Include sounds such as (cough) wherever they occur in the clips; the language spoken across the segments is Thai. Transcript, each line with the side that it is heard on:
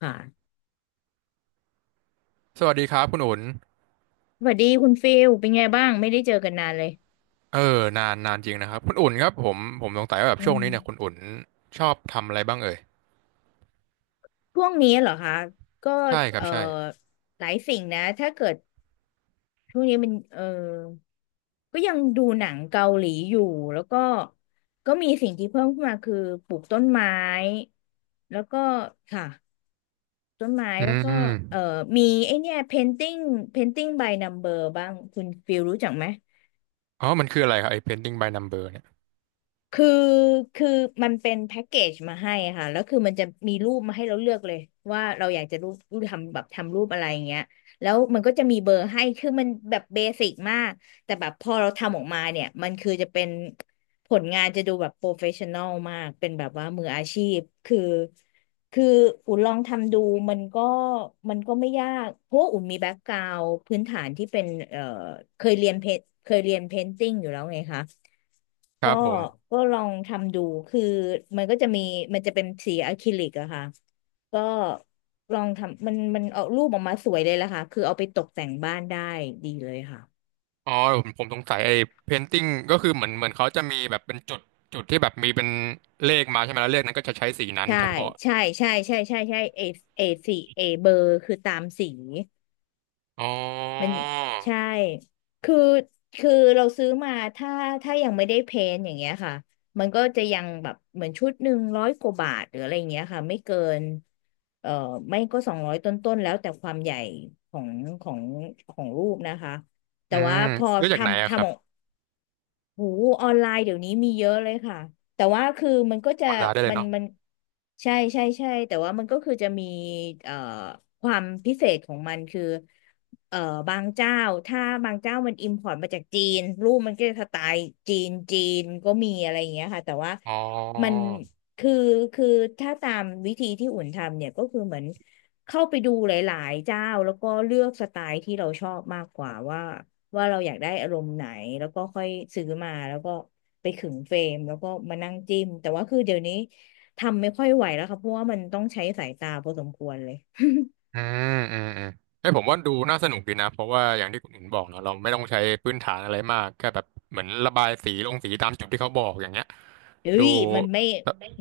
left: ค่ะ
right: สวัสดีครับคุณอุ่น
left: สวัสดีคุณฟิลเป็นไงบ้างไม่ได้เจอกันนานเลย
right: อนานจริงนะครับคุณอุ่นครับผมสงสัยว่าแบบ
left: อื
right: ช่วง
left: ม
right: นี้เนี่ยคุณอุ่นชอบทำอะไรบ้างเอ่ย
left: ช่วงนี้เหรอคะก็
right: ใช่ครับ
left: เอ่อ
right: ใช่
left: หลายสิ่งนะถ้าเกิดช่วงนี้มันก็ยังดูหนังเกาหลีอยู่แล้วก็มีสิ่งที่เพิ่มขึ้นมาคือปลูกต้นไม้แล้วก็ค่ะต้นไม้
right: อื
left: แล้วก็เอ่อ
right: ม
left: มีไอเนี่ย painting by number บ้างคุณฟิลรู้จักไหม
right: อ๋อมันคืออะไรครับไอ้ painting by number เนี่ย
left: คือคือมันเป็นแพ็กเกจมาให้ค่ะแล้วคือมันจะมีรูปมาให้เราเลือกเลยว่าเราอยากจะรูปรูปทำแบบทำรูปอะไรอย่างเงี้ยแล้วมันก็จะมีเบอร์ให้คือมันแบบเบสิกมากแต่แบบพอเราทำออกมาเนี่ยมันคือจะเป็นผลงานจะดูแบบโปรเฟชชั่นอลมากเป็นแบบว่ามืออาชีพคือคืออุ่นลองทำดูมันก็มันก็ไม่ยากเพราะว่าอุ่นมีแบ็กกราว n d พื้นฐานที่เป็นเคยเรียนเพเคยเรียนเพนติ้งอยู่แล้วไงคะ
right: ค
left: ก็
right: รับผม
left: ก็ลองทำดูคือมันก็จะมีมันจะเป็นสีอะคริลิกอะค่ะก็ลองทำมันเอารูปออกมาสวยเลยล่ะค่ะคือเอาไปตกแต่งบ้านได้ดีเลยค่ะ
right: อ๋อผมสงสัยไอ้ painting ก็คือเหมือนเขาจะมีแบบเป็นจุดจุดที่แบบมีเป็นเลขมาใช่ไหมแล้วเลขนั้นก็จะใช้สีนั้น
left: ใช่
right: เฉพาะ
left: ใช่ใช่ใช่ใช่ใช่เอสีเอเบอร์คือตามสี
right: อ๋อ
left: มันใช่คือคือเราซื้อมาถ้ายังไม่ได้เพนท์อย่างเงี้ยค่ะมันก็จะยังแบบเหมือนชุด100กว่าบาทหรืออะไรอย่างเงี้ยค่ะไม่เกินเอ่อไม่ก็200ต้นๆแล้วแต่ความใหญ่ของของของรูปนะคะ
right: อื
left: แต่ว่า
right: ม
left: พอ
right: เลือกจากไหน
left: ทำ
right: อะครั
left: ทำ
right: บ
left: โหออนไลน์เดี๋ยวนี้มีเยอะเลยค่ะแต่ว่าคือมันก็จะ
right: ออนไลน์ได้เลย
left: มัน
right: เนาะ
left: มันใช่ใช่ใช่แต่ว่ามันก็คือจะมีเอ่อความพิเศษของมันคือเอ่อบางเจ้าถ้าบางเจ้ามันอิมพอร์ตมาจากจีนรูปมันก็จะสไตล์จีนจีนก็มีอะไรอย่างเงี้ยค่ะแต่ว่า
right: อ๋อ
left: มันคือคือถ้าตามวิธีที่อุ่นทำเนี่ยก็คือเหมือนเข้าไปดูหลายๆเจ้าแล้วก็เลือกสไตล์ที่เราชอบมากกว่าว่าเราอยากได้อารมณ์ไหนแล้วก็ค่อยซื้อมาแล้วก็ไปขึงเฟรมแล้วก็มานั่งจิ้มแต่ว่าคือเดี๋ยวนี้ทำไม่ค่อยไหวแล้วค่ะเพราะว่ามันต้องใช้สายตาพอสมควรเลย
right: อือืมให้ยผมว่าดูน่าสนุกดีนะเพราะว่าอย่างที่คุณอินบอกเนาะเราไม่ต้องใช้พื้นฐานอะไรมากแค่แบบเหมือนระบายสีลงสีตามจุดที่เขาบอกอย่างเงี้ย
left: เฮ้
right: ดู
left: ยมันไม่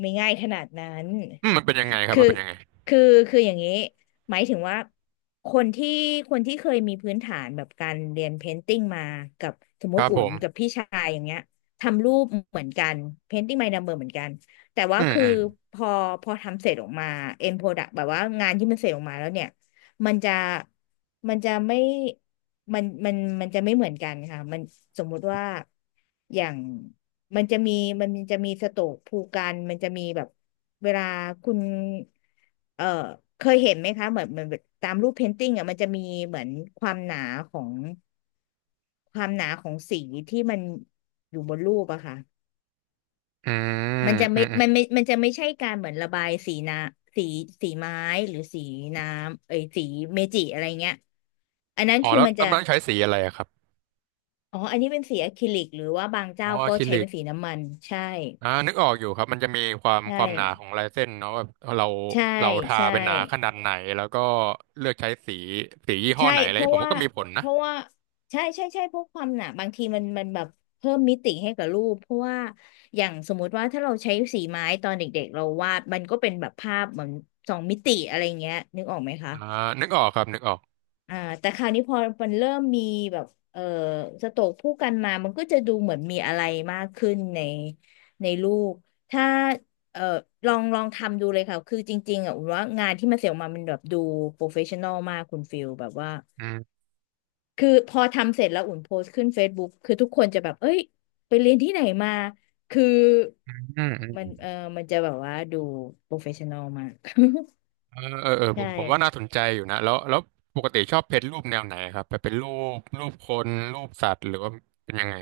left: ไม่ง่ายขนาดนั้น
right: อืมมันเป็นยังไงครับ
left: คือ
right: มันเป็นยังไง
left: คือคืออย่างนี้หมายถึงว่าคนที่คนที่เคยมีพื้นฐานแบบการเรียนเพนติ้งมากับสม
right: ค
left: ม
right: รั
left: ติ
right: บ
left: อุ่
right: ผ
left: น
right: ม
left: กับพี่ชายอย่างเงี้ยทำรูปเหมือนกันเพนติ้ง by number เหมือนกันแต่ว่า
right: อืม
left: คือ
right: อืม
left: พอพอทำเสร็จออกมา end product แบบว่างานที่มันเสร็จออกมาแล้วเนี่ยมันจะมันจะไม่ มันมันมันจะไม่เหมือนกันค่ะมันสมมุติว่าอย่างมันจะมีมันจะมีสโตรกภูกันมันจะมีแบบเวลาคุณเอ่อเคยเห็นไหมคะเหมือนตามรูปเพนติ้งอ่ะมันจะมีเหมือนความหนาของความหนาของสีที่มันอยู่บนรูปอะค่ะ
right: อืมอืมอม
left: มันจะไม่ใช่การเหมือนระบายสีน้ำสีไม้หรือสีน้ำเอ้ยสีเมจิอะไรเงี้ยอันนั้น
right: อ๋อ
left: คือ
right: แล้ว
left: มันจะ
right: ตำนานใช้สีอะไรอะครับ
left: อ๋ออันนี้เป็นสีอะคริลิกหรือว่าบาง
right: อ๋อ
left: เจ้า
right: อะ
left: ก็
right: คริ
left: ใช้
right: ลิ
left: เป็
right: ก
left: นสีน้ำมันใช่
right: อ่านึกออกอยู่ครับมันจะมีความ
left: ใช่
right: ความหนาของลายเส้นเนาะแบบเรา
left: ใช่
right: เราทา
left: ใช่
right: เป็นหนาขนาดไหนแล้วก็เลือกใช้สีสียี่ห้อ
left: ใช่
right: ไหนอะไรอ
left: เพ
right: ย่างเงี้
left: ราะ
right: ยผม
left: ว่า
right: ว่าก็มีผล
left: เพ
right: นะ
left: ราะว่าใช่ใช่ใช่เพวกความหนาบางทีมันแบบเพิ่มมิติให้กับรูปเพราะว่าอย่างสมมุติว่าถ้าเราใช้สีไม้ตอนเด็กๆเราวาดมันก็เป็นแบบภาพเหมือนสองมิติอะไรเงี้ยนึกออกไหมคะ
right: อ่านึกออกครับนึกออก
left: อ่าแต่คราวนี้พอมันเริ่มมีแบบเออสโตรกผู้กันมา มันก็จะดูเหมือนมีอะไรมากขึ้นในลูกถ้าเออลองลองทำดูเลยค่ะคือจริงๆอ่ะอุ่นว่างานที่มันเสร็จออกมามันแบบดูโปรเฟชชั่นอลมากคุณฟิลแบบว่าคือพอทำเสร็จแล้วอุ่นโพสต์ขึ้น Facebook คือทุกคนจะแบบเอ้ยไปเรียนที่ไหนมา (laughs) คือ
right: อืมอื
left: มัน
right: ม
left: มันจะแบบว่าดูโปรเฟชชั่นอลมาก
right: เออ
left: (laughs)
right: ผ
left: ใช่
right: มผมว่าน่าสนใจอยู่นะแล้วปกติชอบเพจรูปแนวไหนครับแบบเป็นรูปรูปคนรูปสัตว์หรือว่าเป็นยังไง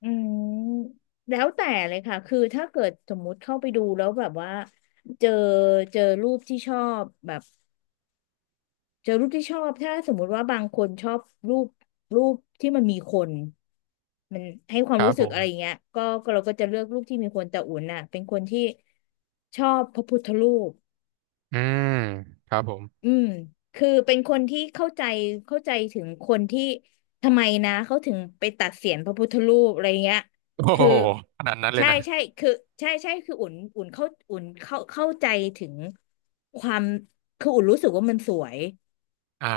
left: อืมแล้วแต่เลยค่ะคือถ้าเกิดสมมุติเข้าไปดูแล้วแบบว่าเจอเจอรูปที่ชอบแบบเจอรูปที่ชอบถ้าสมมุติว่าบางคนชอบรูปรูปที่มันมีคนมันให้ควา
right: ค
left: ม
right: รับ
left: รู้
right: ผ
left: สึกอะไรอย่าง
right: ม
left: เงี้ยก็เราก็จะเลือกรูปที่มีคนแต่อุ่นน่ะเป็นคนที่ชอบพระพุทธรูป
right: อืมครับผม
left: อืมคือเป็นคนที่เข้าใจถึงคนที่ทำไมนะเขาถึงไปตัดเศียรพระพุทธรูปอะไรเงี้ย
right: โอ้โห
left: คือ
right: ขนาดนั้นเลย
left: ใช่
right: นะ
left: ใช่คือใช่ใช่คืออุ่นเข้าใจถึงความคืออุ่นรู้สึกว่ามันสวย
right: อ่า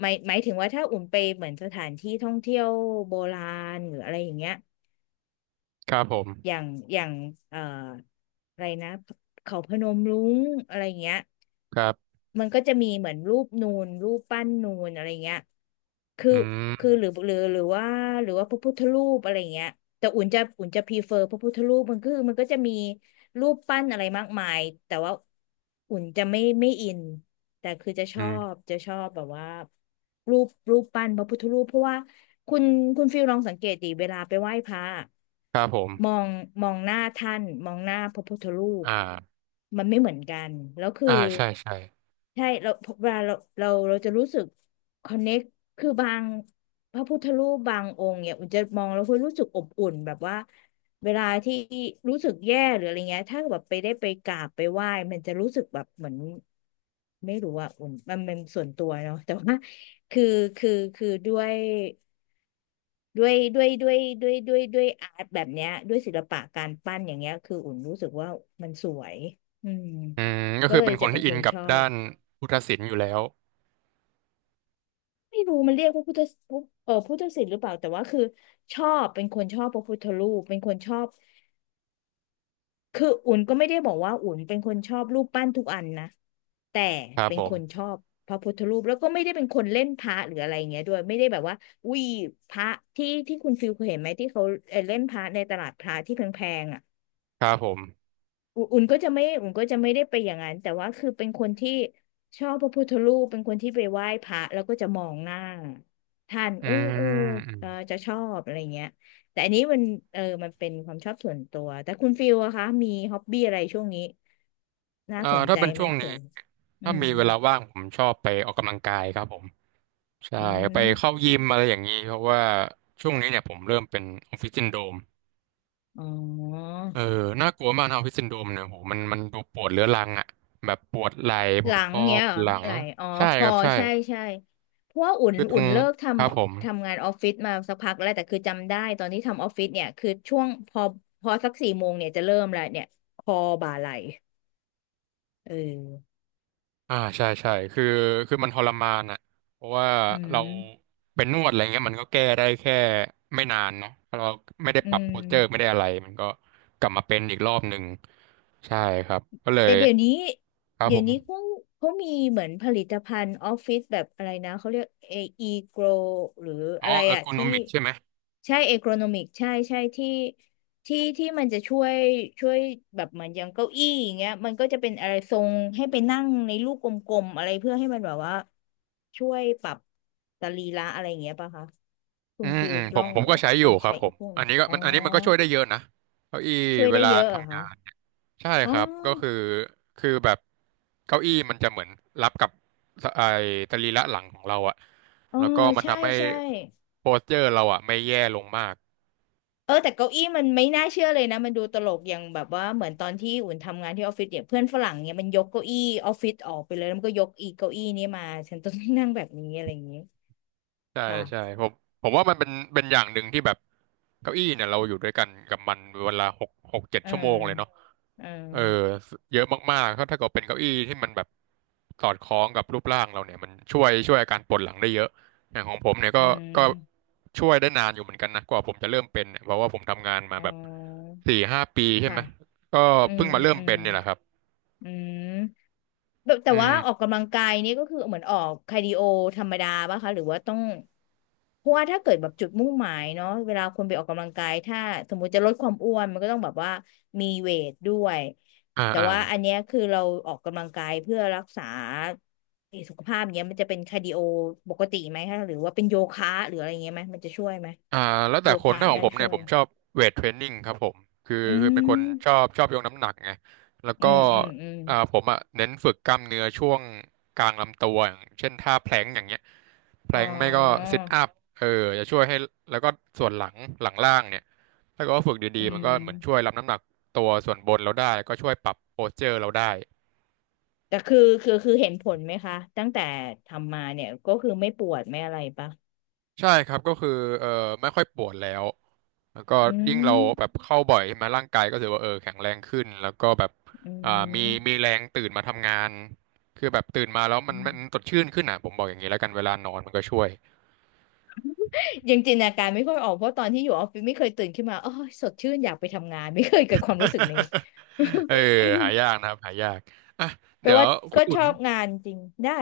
left: หมายถึงว่าถ้าอุ่นไปเหมือนสถานที่ท่องเที่ยวโบราณหรืออะไรอย่างเงี้ย
right: ครับผม
left: อย่างอย่างเอ่ออะไรนะเขาพนมรุ้งอะไรเงี้ย
right: ครับ
left: มันก็จะมีเหมือนรูปนูนรูปปั้นนูนอะไรเงี้ยคือ
right: อื
left: คือ
right: ม
left: หรือว่าพระพุทธรูปอะไรเงี้ยแต่อุ่นจะพรีเฟอร์พระพุทธรูปมันคือมันก็จะมีรูปปั้นอะไรมากมายแต่ว่าอุ่นจะไม่อิน แต่คือจะชอ
right: อืม
left: บจะชอบแบบว่ารูปปั้นพระพุทธรูปเพราะว่าคุณคุณฟิลลองสังเกตดิเวลาไปไหว้พระอะ
right: ครับผม
left: มองมองหน้าท่านมองหน้าพระพุทธรู
right: อ
left: ป
right: ่า
left: มันไม่เหมือนกันแล้วคือ
right: อ่าใช่ใช่
left: ใช่เราเวลาเราจะรู้สึกคอนเน็กคือบางพระพุทธรูปบางองค์เนี่ยอุ่นจะมองแล้วคุณรู้สึกอบอุ่นแบบว่า เวลาที่รู้สึกแย่หรืออะไรเงี้ยถ้าแบบไปได้ไปกราบไปไหว้มันจะรู้สึกแบบเหมือนไม่รู้อะอุ่นมันส่วนตัวเนาะแต่ว่าคือคือคือด้วยด้วยด้วยด้วยด้วยด้วยด้วยอาร์ตแบบเนี้ยด้วยศิลปะการปั้นอย่างเงี้ยคืออุ่นรู้สึกว่ามันสวยอืม
right: อืมก็
left: ก็
right: คือ
left: เลย
right: เป็นค
left: จะ
right: น
left: เป็
right: ที่
left: น
right: อิ
left: ค
right: น
left: น
right: กับ
left: ชอ
right: ด้า
left: บ
right: นพุทธศิลป์อยู่แล้ว
left: ไม่รู้มันเรียกว่าพุทธศิลป์หรือเปล่าแต่ว่าคือชอบเป็นคนชอบพระพุทธรูปเป็นคนชอบ คืออุ่นก็ไม่ได้บอกว่าอุ่นเป็นคนชอบรูปปั้นทุกอันนะแต่
right: ครับ
left: เป็น
right: ผ
left: คน
right: ม
left: ชอบพระพุทธรูปแล้วก็ไม่ได้เป็นคนเล่นพระหรืออะไรอย่างเงี้ยด้วยไม่ได้แบบว่าอุ้ยพระที่คุณฟิลเคยเห็นไหมที่เขาเล่นพระในตลาดพระที่แพงๆอ่ะ
right: ครับผม
left: อุอุ่นก็จะไม่อุ่นก็จะไม่ได้ไปอย่างนั้น แต่ว่าคือเป็นคนที่ชอบพระพุทธรูปเป็นคนที่ไปไหว้พระแล้วก็จะมองหน้าท่าน
right: อืมอืม
left: เออจะชอบอะไรเงี้ยแต่อันนี้มันเออมันเป็นความชอบส่วนตัว แต่คุณฟิลอะคะมีฮ็อบบี้อะไรช่วงนี้ น่าสน
right: ถ้า
left: ใจ
right: เป็น
left: ไหม
right: ช่วงนี้
left: เผื่ออื
right: ถ้า
left: ม
right: มีเวลาว่างผมชอบไปออกกำลังกายครับผม ใช่
left: อื
right: ไปเข้า
left: ม
right: ยิมอะไรอย่างนี้เพราะว่าช่วงนี้เนี่ยผมเริ่มเป็นออฟฟิศซินโดรม
left: อ๋อ
right: เออน่ากลัวมากนะออฟฟิศซินโดรมเนี่ยโหมันดูปวดเรื้อรังอ่ะแบบปวดไหล่ป
left: ห
right: ว
left: ลั
right: ด
left: ง
right: ข้อ
left: เงี้ย
right: ปว
left: เหร
right: ด
left: อ
right: หลัง
left: ไหลอ๋อ
right: ใช่
left: ค
right: ค
left: อ
right: รับใช่
left: ใช่ใช่เพราะว่า
right: คือตร
left: อุ่
right: ง
left: นเลิกท
right: ครับผม
left: ำทำงานออฟฟิศมาสักพักแล้วแต่คือจำได้ตอนที่ทำออฟฟิศเนี่ยคือช่วงพอสักสี่โมงเนี่ยจะเริ่มแล้วเนี่ยคอบ่าไหลเออ
right: อ่าใช่คือมันทรมานอ่ะเพราะว่า
left: อืม
right: เราเป็นนวดอะไรเงี้ยมันก็แก้ได้แค่ไม่นานเนาะ้าะเราไม่ได้
left: อื
right: ปรับโพ
left: ม
right: สเจอร์ไม่ได้อะไรมันก็กลับมาเป็นอีกรอบหนึ่งใช่ครับก็เล
left: แต่
right: ยครับ
left: เดี๋
right: ผ
left: ยว
right: ม
left: นี้เขามีเหมือนผลิตภัณฑ์ออฟฟิศแบบอะไรนะเขาเรียกเออีโกรหรือ
right: อ๋อ
left: อะไร
right: เออร์
left: อะ
right: โกนอ
left: ที่
right: มิกใช่ไหม
left: ใช่เอโกรนอมิกใช่ใช่ที่มันจะช่วยช่วยแบบเหมือนอย่างเก้าอี้อย่างเงี้ยมันก็จะเป็นอะไรทรงให้ไปนั่งในลูกกลมๆอะไรเพื่อให้มันแบบว่าช่วยปรับสรีระอะไรอย่างเงี้ยป่ะคะคุ
right: อื
left: ณ
right: ม
left: ฟิล
right: อืมผ
left: ลอ
right: ม
left: ง
right: ผมก็ใช้อ
left: ล
right: ยู่
left: อง
right: ครั
left: ใช้
right: บผ
left: อี
right: ม
left: กพวก
right: อัน
left: นี้
right: นี้ก็
left: อ๋อ
right: มันอันนี้มันก็ช่วยได้เยอะนะเก้าอี้
left: ช่วย
right: เว
left: ได้
right: ลา
left: เยอะเหรอ
right: ทำงาน
left: คะ
right: ใช่
left: อ๋
right: ค
left: อ
right: รับก็คือคือแบบเก้าอี้มันจะเหมือนรับกับสไอ้สรีระหลังของเราอะ
left: อ๋อ
right: แล้วก็มัน
left: ใช่
right: ทำให้
left: ใช่
right: โพสเจอร์เราอะไม่แย่ลงมาก
left: เออแต่เก้าอี้มันไม่น่าเชื่อเลยนะมันดูตลกอย่างแบบว่าเหมือนตอนที่อุ่นทำงานที่ออฟฟิศเนี่ยเพื่อนฝรั่งเนี่ยมันยกเก้าอี้ออฟฟิศออกไปเลยแล้วมันก็ยกอีเก้าอี้นี้มาฉันต้องนั่งแบบนี้อะไรอย่างนี้
right: ใช่
left: ค่ะ
right: ใช่ผมว่ามันเป็นอย่างหนึ่งที่แบบเก้าอี้เนี่ยเราอยู่ด้วยกันกับมันเวลาหกเจ็ด
left: เอ
right: ชั่วโมงเลยเนาะ
left: อเออ
right: เออเยอะมากๆถ้าเกิดเป็นเก้าอี้ที่มันแบบสอดคล้องกับรูปร่างเราเนี่ยมันช่วยอาการปวดหลังได้เยอะอย่างของผมเนี่ยก็
left: อื
right: ก็
left: ม
right: ช่วยได้นานอยู่เหมือนกันนะกว่าผมจะเริ่มเป็นเนี่ยเพราะว่าผมทำงานมา
left: อ๋
right: แบบ
left: อ
right: สี่ห้าปีใช่
left: ค่ะ
right: ไหมก็
left: อื
right: เพิ่ง
left: ม
right: มาเริ่ม
left: อืม
right: เป็นเนี่ยแหละครับ
left: อืม แบบแต่
right: อื
left: ว่าออก
right: ม
left: กำลังกายนี่ก็คือเหมือนออกคาร์ดิโอธรรมดาป่ะคะหรือว่าต้องเพราะว่าถ้าเกิดแบบจุดมุ่งหมายเนาะเวลาคนไปออกกำลังกายถ้าสมมุติจะลดความอ้วนมันก็ต้องแบบว่ามีเวทด้วย
right: อ่า
left: แต่
right: อ่า
left: ว่าอันเนี้ยคือเราออกกำลังกายเพื่อรักษาสุขภาพเนี้ยมันจะเป็นคาร์ดิโอปกติไหมคะหรือว่าเป็นโยคะหรืออะไรเงี้ยไหมมันจะช่วยไหม
right: อ่าแล้วแต่
left: โย
right: คน
left: คะ
right: ถ้าของ
left: น่า
right: ผม
left: ช่
right: เนี่ย
left: ว
right: ผ
left: ย
right: มชอบเวทเทรนนิ่งครับผมคือ
left: อื
right: คือเป็นคนชอ
left: ม
right: บชอบยกน้ำหนักไงแล้วก็
left: อืม
right: อ่าผมอ่ะเน้นฝึกกล้ามเนื้อช่วงกลางลำตัวอย่างเช่นท่าแพลงอย่างเงี้ย แพล
left: อ๋
right: งไม่ก็
left: อ
right: ซิทอัพเออจะช่วยให้แล้วก็ส่วนหลังหลังล่างเนี่ยถ้าเกิดว่าฝึกดี
left: อื
right: ๆมันก็เหมือนช่วย
left: ม
right: รับน้ำหนักตัวส่วนบนเราได้ก็ช่วยปรับโพสเจอร์เราได้
left: แต่คือคือเห็นผลไหมคะตั้งแต่ทำมาเนี่ยก็คือไม่ปวดไม่อะไรปะ
right: ใช่ครับก็คือเออไม่ค่อยปวดแล้วแล้วก็
left: อื
right: ยิ่งเราแบบ
left: ม
right: เข้าบ่อยใช่ไหมาร่างกายก็ถือว่าเออแข็งแรงขึ้นแล้วก็แบบ
left: อื
right: อ่ามีมี
left: ม
right: แรงตื่นมาทำงานคือแบบตื่นมาแล้วมั
left: อื
right: นมันส
left: ม
right: ดชื่นขึ้นอ่ะผมบอกอย่างนี้แล้วกันเวลานอนมันก็ช่วย
left: ยังจินตนาการไม่ค่อยออกเพราะตอนที่อยู่ออฟฟิศไม่เคยตื่นขึ้นมาโอ้ยสดชื่นอยากไปทำงานไม่เคยเกิดความรู้สึกนี้
right: (laughs) เออหายาก
left: (laughs)
right: นะครับหายากอ่ะ
left: แปล
right: เดี๋ยว
left: ว่า
right: คุ
left: ก็
right: ณอุ่
left: ช
right: น
left: อบงานจริงได้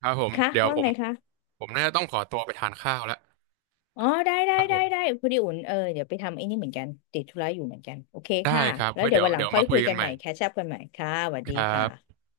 right: ครับผม
left: คะ
right: เดี๋ยว
left: ว่า
right: ผ
left: ไง
right: ม
left: คะ
right: ผมน่าจะต้องขอตัวไปทานข้าวแล้ว
left: อ๋อ
right: ครับผ
left: ได้
right: ม
left: พอดีอุ่นเออเดี๋ยวไปทำไอ้นี่เหมือนกันติดธุระอยู่เหมือนกันโอเค
right: ได้
left: ค่ะ
right: ครับ
left: แล้ว
right: ไว้
left: เดี๋ยว
right: เดี๋ยว
left: วันหลั
right: เดี๋
left: ง
right: ยว
left: ค่อ
right: มา
left: ย
right: คุ
left: คุ
right: ย
left: ย
right: กั
left: กั
right: น
left: น
right: ให
left: ให
right: ม่
left: ม่แคชอัพกันใหม่ค่ะสวัส
right: ค
left: ดี
right: รับ
left: ค่ะ